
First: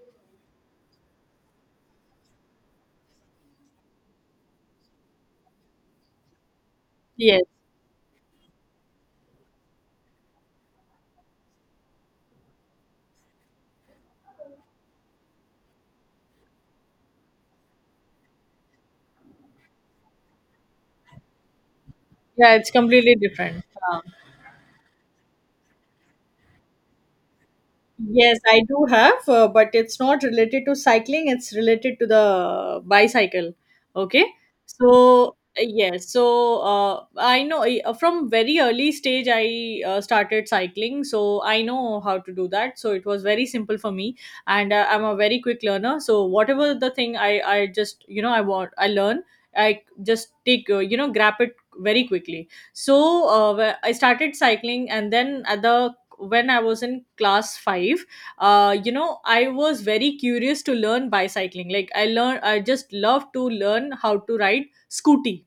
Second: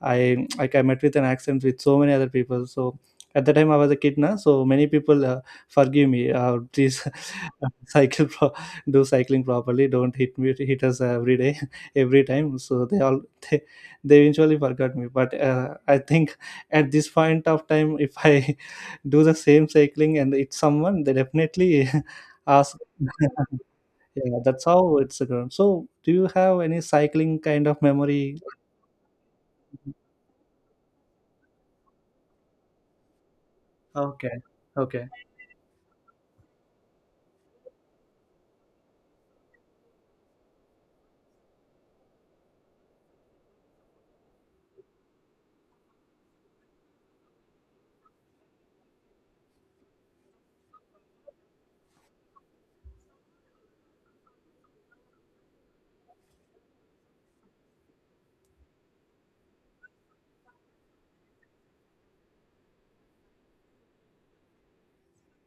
[SPEAKER 1] I like I met with an accent with so many other people. So at the time I was a kid now, so many people uh, forgive me. Uh, please
[SPEAKER 2] Yes.
[SPEAKER 1] cycle pro- do cycling properly. Don't hit me, hit us every day, every time. So they all they, they eventually forgot me. But uh, I think at this point of time, if I do the same cycling and it's someone, they definitely
[SPEAKER 2] Yeah, it's
[SPEAKER 1] ask.
[SPEAKER 2] completely different. Uh,
[SPEAKER 1] Yeah, that's how it's going. So do you have any cycling kind of memory?
[SPEAKER 2] Yes, I do have, uh, but it's not related to cycling, it's related to the bicycle. Okay.
[SPEAKER 1] Okay. Okay.
[SPEAKER 2] So, yes, so uh, I know, uh, from very early stage I uh, started cycling, so I know how to do that. So it was very simple for me, and uh, I'm a very quick learner. So whatever the thing I I just, you know, I want I learn, I just take, uh, you know, grab it very quickly. So uh, wh- I started cycling, and then at the, when I was in class five, uh, you know, I was very curious to learn bicycling. Like I learned, I just love to learn how to ride scooty.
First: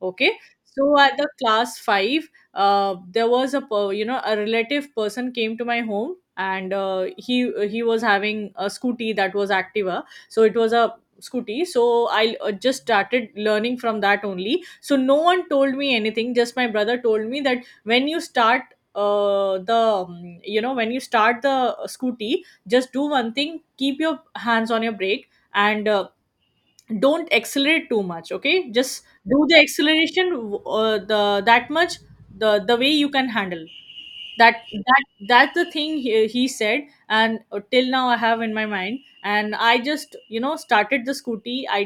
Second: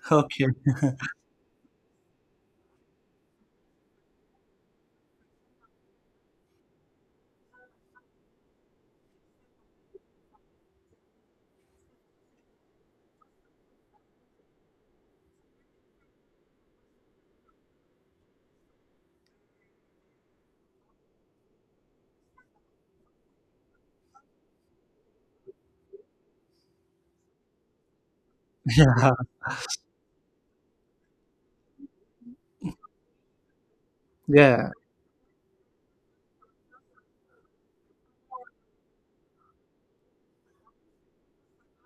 [SPEAKER 2] Okay,
[SPEAKER 1] Okay.
[SPEAKER 2] so at the class five, uh, there was a per- you know, a relative person came to my home, and uh, he he was having a scooty, that was Activa. So it was a scooty. So I, uh, just started learning from that only. So no one told me anything. Just my brother told me that when you start, uh, the um, you know, when you start the scooty, just do one thing, keep your hands on your brake, and uh, don't accelerate too much, okay? Just do the acceleration uh, the that much, the the way you can handle
[SPEAKER 1] Yeah,
[SPEAKER 2] that
[SPEAKER 1] yeah,
[SPEAKER 2] that that's the thing he, he said. And uh, till now I have in my mind. And I just, you know, started the scooty. i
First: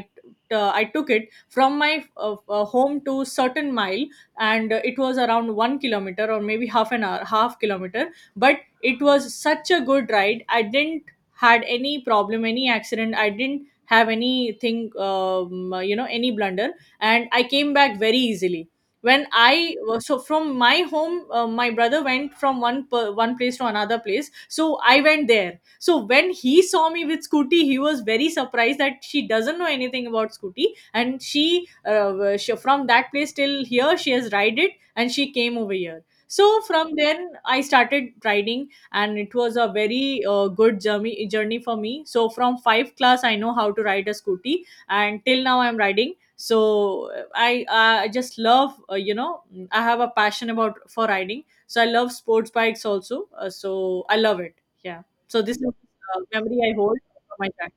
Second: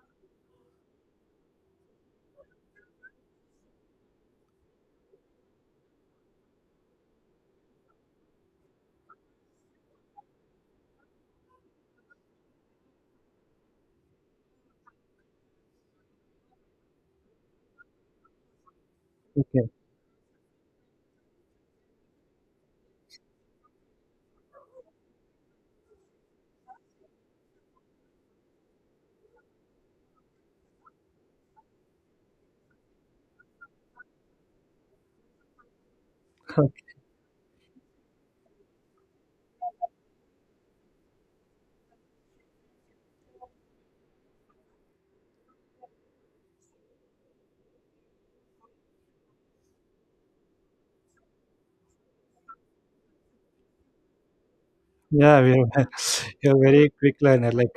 [SPEAKER 2] uh, i took it from my uh, uh, home to certain mile. And uh, it was around one kilometer, or maybe half an hour, half kilometer. But it was such a good ride, I didn't had any problem, any accident. I didn't have anything, um, you know, any blunder. And I came back very easily. when
[SPEAKER 1] okay.
[SPEAKER 2] i so from my home, uh, my brother went from one per, one place to another place. So I went there. So when he saw me with scooty, he was very surprised that she doesn't know anything about scooty. And she, uh, uh, she from that place till here she has ride it, and she came over here. So from then I started riding. And it was a very uh, good journey journey for me. So from five class I know how to ride a scooty, and till now I'm riding. So uh, i i just love, uh, you know, I have a passion about for riding. So I love sports bikes also, uh, so I love it. Yeah.
[SPEAKER 1] Yeah,
[SPEAKER 2] So this
[SPEAKER 1] you're
[SPEAKER 2] is a
[SPEAKER 1] you're
[SPEAKER 2] memory I
[SPEAKER 1] very
[SPEAKER 2] hold
[SPEAKER 1] quick
[SPEAKER 2] from my,
[SPEAKER 1] learner. Like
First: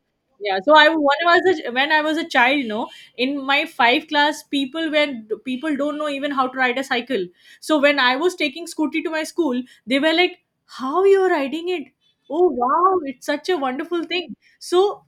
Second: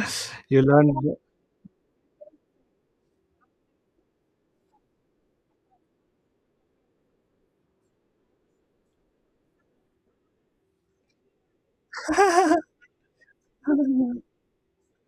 [SPEAKER 2] yeah,
[SPEAKER 1] you
[SPEAKER 2] so I,
[SPEAKER 1] learn.
[SPEAKER 2] when I was a, when I was a child, you know, in my five class, people, when people don't know even how to ride a cycle. So when I was taking scooty to my school, they were like, "How you're riding it? Oh wow, it's such a wonderful thing." So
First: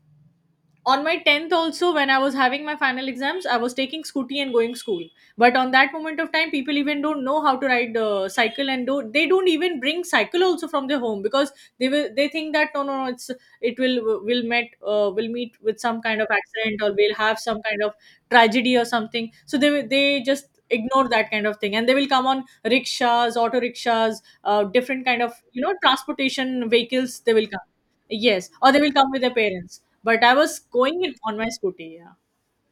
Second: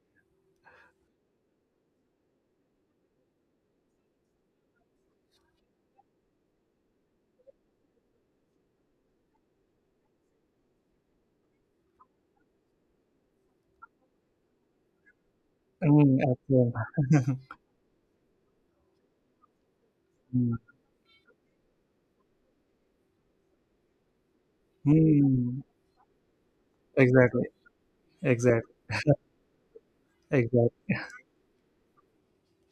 [SPEAKER 2] on my tenth also, when I was having my final exams, I was taking scooty and going school. But on that moment of time, people even don't know how to ride the cycle, and do, they don't even bring cycle also from their home, because they will, they think that no no no it's, it will will met, uh, will meet with some
[SPEAKER 1] Mm,
[SPEAKER 2] kind of
[SPEAKER 1] excellent.
[SPEAKER 2] accident, or will have some kind of tragedy or something. So they will- they just
[SPEAKER 1] Mm,
[SPEAKER 2] ignore that kind of thing, and they will come on rickshaws, auto rickshaws, uh, different kind of,
[SPEAKER 1] mm,
[SPEAKER 2] you know, transportation vehicles, they
[SPEAKER 1] exactly,
[SPEAKER 2] will come. Yes, or
[SPEAKER 1] exactly,
[SPEAKER 2] they will come with their parents. But I was
[SPEAKER 1] exactly.
[SPEAKER 2] going in on my scooty. Yeah.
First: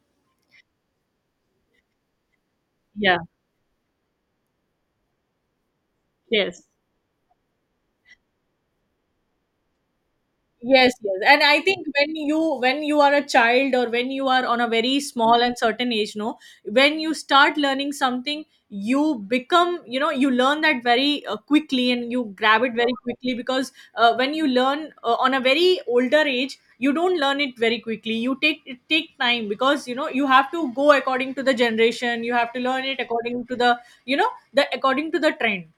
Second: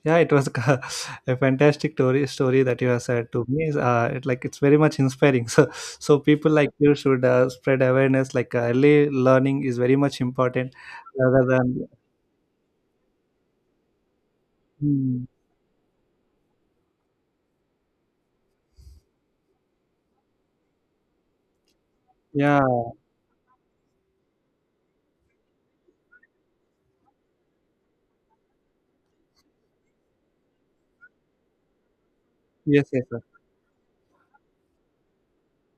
[SPEAKER 1] Yeah, it was a fantastic story story that you have
[SPEAKER 2] Yeah.
[SPEAKER 1] said to me. Uh, it, like it's very much inspiring. So, so people
[SPEAKER 2] Yes.
[SPEAKER 1] like you should uh, spread awareness. Like uh, early learning is very much important,
[SPEAKER 2] Yes, yes. And
[SPEAKER 1] rather
[SPEAKER 2] I think
[SPEAKER 1] than.
[SPEAKER 2] when you, when you are a child or when you are on a very
[SPEAKER 1] Mm,
[SPEAKER 2] small and certain age, no, when you start learning something, you become, you know, you learn that very uh, quickly and you grab it
[SPEAKER 1] yeah.
[SPEAKER 2] very quickly. Because uh, when you learn uh, on a very older age, you don't learn it very quickly. You take it, take time, because you know, you have to go according to the generation. You have to learn
[SPEAKER 1] Yes.
[SPEAKER 2] it
[SPEAKER 1] Yes.
[SPEAKER 2] according to the, you know, the according to the trend.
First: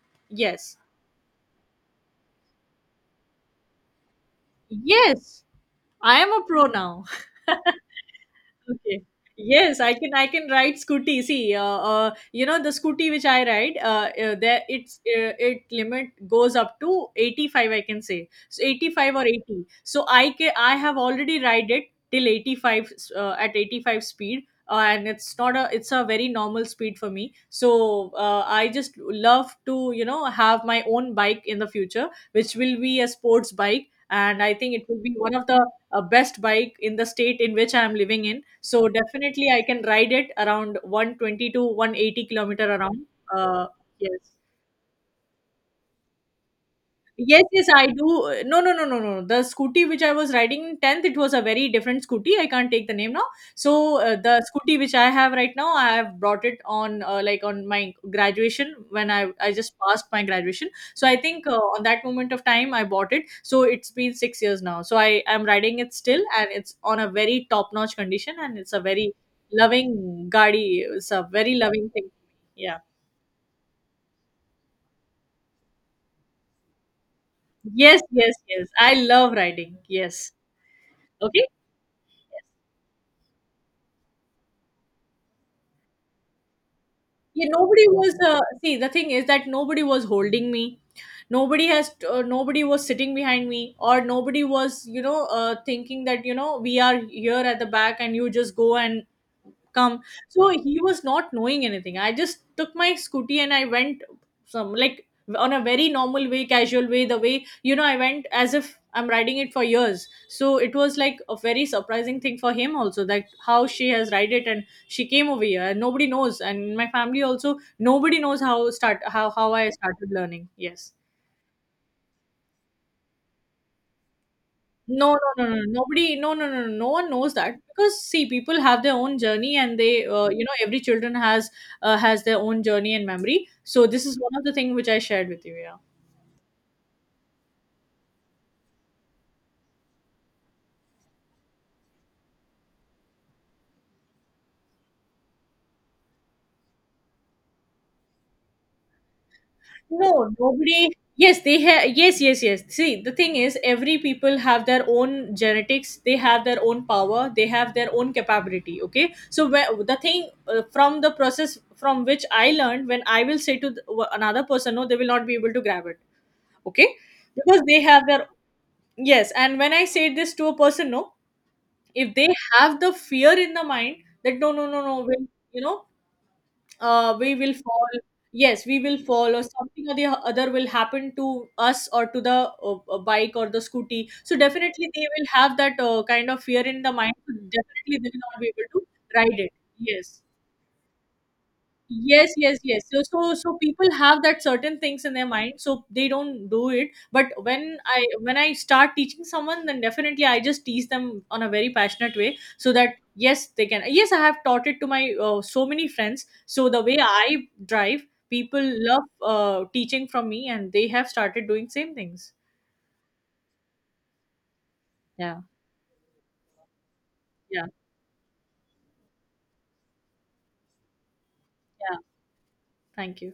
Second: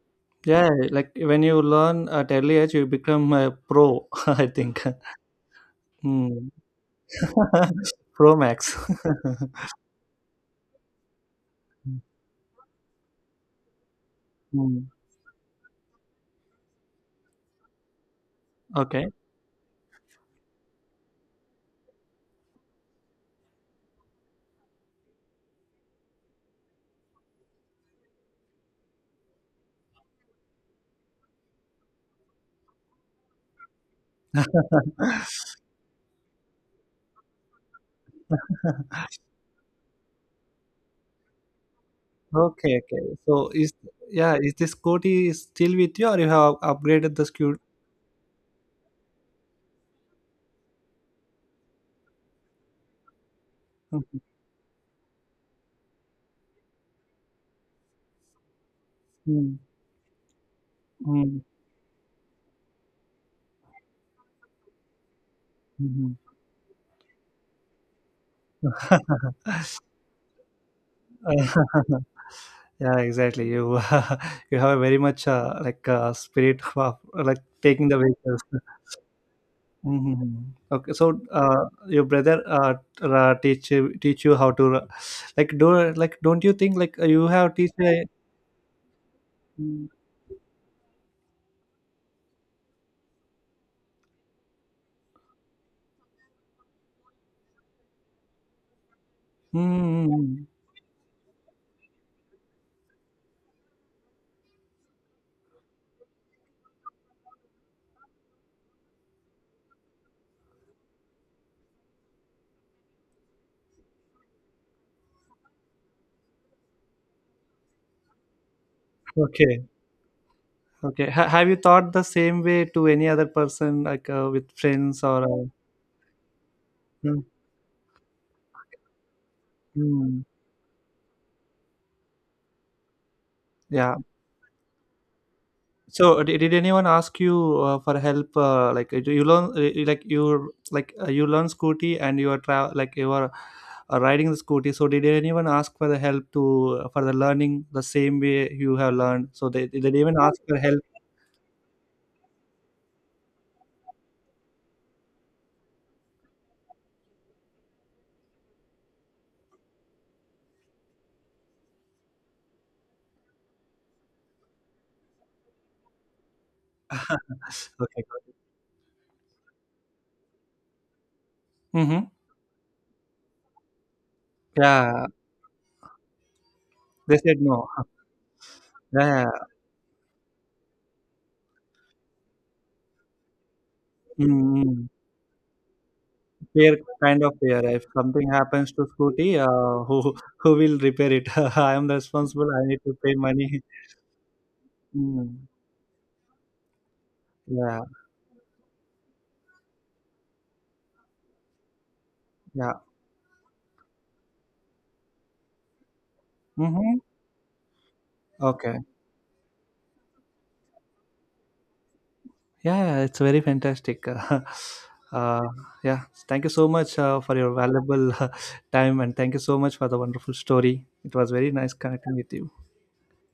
[SPEAKER 1] Yeah,
[SPEAKER 2] Yes.
[SPEAKER 1] like when you learn at early age, you become a pro, I think.
[SPEAKER 2] Yes. I am a
[SPEAKER 1] Hmm.
[SPEAKER 2] pro now.
[SPEAKER 1] Pro max.
[SPEAKER 2] Okay. Yes, I can. I can ride scooty. See, uh, uh, you know, the scooty which I ride, uh, uh, there
[SPEAKER 1] Hmm.
[SPEAKER 2] it's, uh, it limit goes up to eighty five. I can say, so eighty
[SPEAKER 1] Okay.
[SPEAKER 2] five or eighty. So I can, I have already ride it till eighty five, uh, at eighty five speed. uh, and it's not a, it's a very normal speed for me. So uh, I just love to, you know, have my own bike in the future, which will be a sports bike. And I think it will be one of the uh, best bike in the state in which I am living in. So definitely I can ride it around one twenty to one eighty kilometer
[SPEAKER 1] Okay,
[SPEAKER 2] around.
[SPEAKER 1] okay. So
[SPEAKER 2] Uh,
[SPEAKER 1] is
[SPEAKER 2] yes.
[SPEAKER 1] yeah, is the Scooty still with you or you have upgraded the
[SPEAKER 2] Yes,
[SPEAKER 1] Scoot?
[SPEAKER 2] yes, I do. Uh, No, no, no, no, no. The scooty which I was riding in tenth, it was a very different scooty. I can't take the name now. So uh, the scooty which I have right now, I have brought it on, uh, like on my graduation, when I I
[SPEAKER 1] Mm,
[SPEAKER 2] just passed my graduation. So I
[SPEAKER 1] mm,
[SPEAKER 2] think uh, on that moment of time I bought it. So it's been six years now. So I am riding it
[SPEAKER 1] mhm.
[SPEAKER 2] still, and it's on a very top-notch condition, and it's a very loving gadi. It's a very loving thing. Yeah.
[SPEAKER 1] Yeah, exactly. You you have very much uh, like uh, spirit of like taking the
[SPEAKER 2] Yes, yes,
[SPEAKER 1] vehicles.
[SPEAKER 2] yes. I love riding. Yes.
[SPEAKER 1] Mhm. Okay, so
[SPEAKER 2] Okay.
[SPEAKER 1] uh, your brother uh, t- uh, teach you- teach you how to uh, like do like don't you think like you
[SPEAKER 2] Yeah,
[SPEAKER 1] have teach
[SPEAKER 2] nobody
[SPEAKER 1] a-
[SPEAKER 2] was, uh, see the thing is that nobody was holding me, nobody has, uh, nobody was sitting behind me, or nobody was, you know, uh, thinking that, you know, we are here at the back and you just go and come.
[SPEAKER 1] Mm.
[SPEAKER 2] So he was not knowing anything. I just took my scooty and I went, some like, on a very normal way, casual way, the way, you know, I went as if I'm riding it for years. So it was like a very surprising thing for him also, that how she has ride it and she came over here, and nobody knows. And in my family also, nobody knows how start, how how
[SPEAKER 1] Okay,
[SPEAKER 2] I started learning. Yes.
[SPEAKER 1] okay. Ha- have you thought the same way to any other person like uh, with friends
[SPEAKER 2] No,
[SPEAKER 1] or uh,
[SPEAKER 2] no, no, no. Nobody, no, no, no, no. No one
[SPEAKER 1] Mm.
[SPEAKER 2] knows that. Because see, people have their own journey, and they,
[SPEAKER 1] Mm.
[SPEAKER 2] uh, you know, every children has, uh, has their own journey and memory. So
[SPEAKER 1] Yeah.
[SPEAKER 2] this is one of the thing which I shared with you. Yeah.
[SPEAKER 1] So uh, did, did anyone ask you uh, for help? Uh, like uh, you learn, uh, like you like uh, you learn Scooty and you are tra- like you are uh, riding the Scooty. So did anyone ask for the help to uh, for the learning the same way you have learned? So they they didn't even
[SPEAKER 2] No,
[SPEAKER 1] ask for help.
[SPEAKER 2] nobody. Yes, they have. Yes, yes, yes. See, the thing is, every people have their own genetics. They have their own power. They have their own capability. Okay. So where, the thing, uh, from the process from which I learned, when I will say to the, another person, no, they will not be able to grab it. Okay, because they
[SPEAKER 1] Okay.
[SPEAKER 2] have their, yes. And when I say this to a person, no,
[SPEAKER 1] Mm-hmm.
[SPEAKER 2] if they have the fear in the mind, that no, no, no, no,
[SPEAKER 1] Yeah,
[SPEAKER 2] we'll, you know, uh,
[SPEAKER 1] they
[SPEAKER 2] we
[SPEAKER 1] said
[SPEAKER 2] will
[SPEAKER 1] no.
[SPEAKER 2] fall. Yes, we will
[SPEAKER 1] Yeah,
[SPEAKER 2] fall, or something or the other will happen to us, or to the uh, uh, bike or the scooty. So
[SPEAKER 1] mm
[SPEAKER 2] definitely they will have that uh, kind of fear
[SPEAKER 1] fair
[SPEAKER 2] in the mind.
[SPEAKER 1] kind of
[SPEAKER 2] So
[SPEAKER 1] fair. If
[SPEAKER 2] definitely they will
[SPEAKER 1] something
[SPEAKER 2] not be able
[SPEAKER 1] happens to
[SPEAKER 2] to
[SPEAKER 1] Scooty,
[SPEAKER 2] ride it.
[SPEAKER 1] uh, who
[SPEAKER 2] Yes.
[SPEAKER 1] who will repair it? I am
[SPEAKER 2] Yes,
[SPEAKER 1] responsible.
[SPEAKER 2] yes,
[SPEAKER 1] I need
[SPEAKER 2] yes.
[SPEAKER 1] to
[SPEAKER 2] So,
[SPEAKER 1] pay
[SPEAKER 2] so, so
[SPEAKER 1] money.
[SPEAKER 2] people have that certain things in their
[SPEAKER 1] Mm.
[SPEAKER 2] mind, so they don't do it. But when
[SPEAKER 1] Yeah.
[SPEAKER 2] I when I start teaching someone, then definitely I just teach them on a very passionate way, so
[SPEAKER 1] Yeah.
[SPEAKER 2] that yes, they can. Yes, I have taught it to my uh, so many friends. So the way
[SPEAKER 1] Mm-hmm.
[SPEAKER 2] I drive, people
[SPEAKER 1] Okay.
[SPEAKER 2] love uh, teaching from me, and they have started doing same things.
[SPEAKER 1] Yeah, yeah, it's very fantastic.
[SPEAKER 2] Yeah,
[SPEAKER 1] Uh, yeah, thank you so much uh, for your
[SPEAKER 2] yeah,
[SPEAKER 1] valuable time, and thank you so much for the wonderful story. It was very nice
[SPEAKER 2] yeah.
[SPEAKER 1] connecting with you.
[SPEAKER 2] Thank you.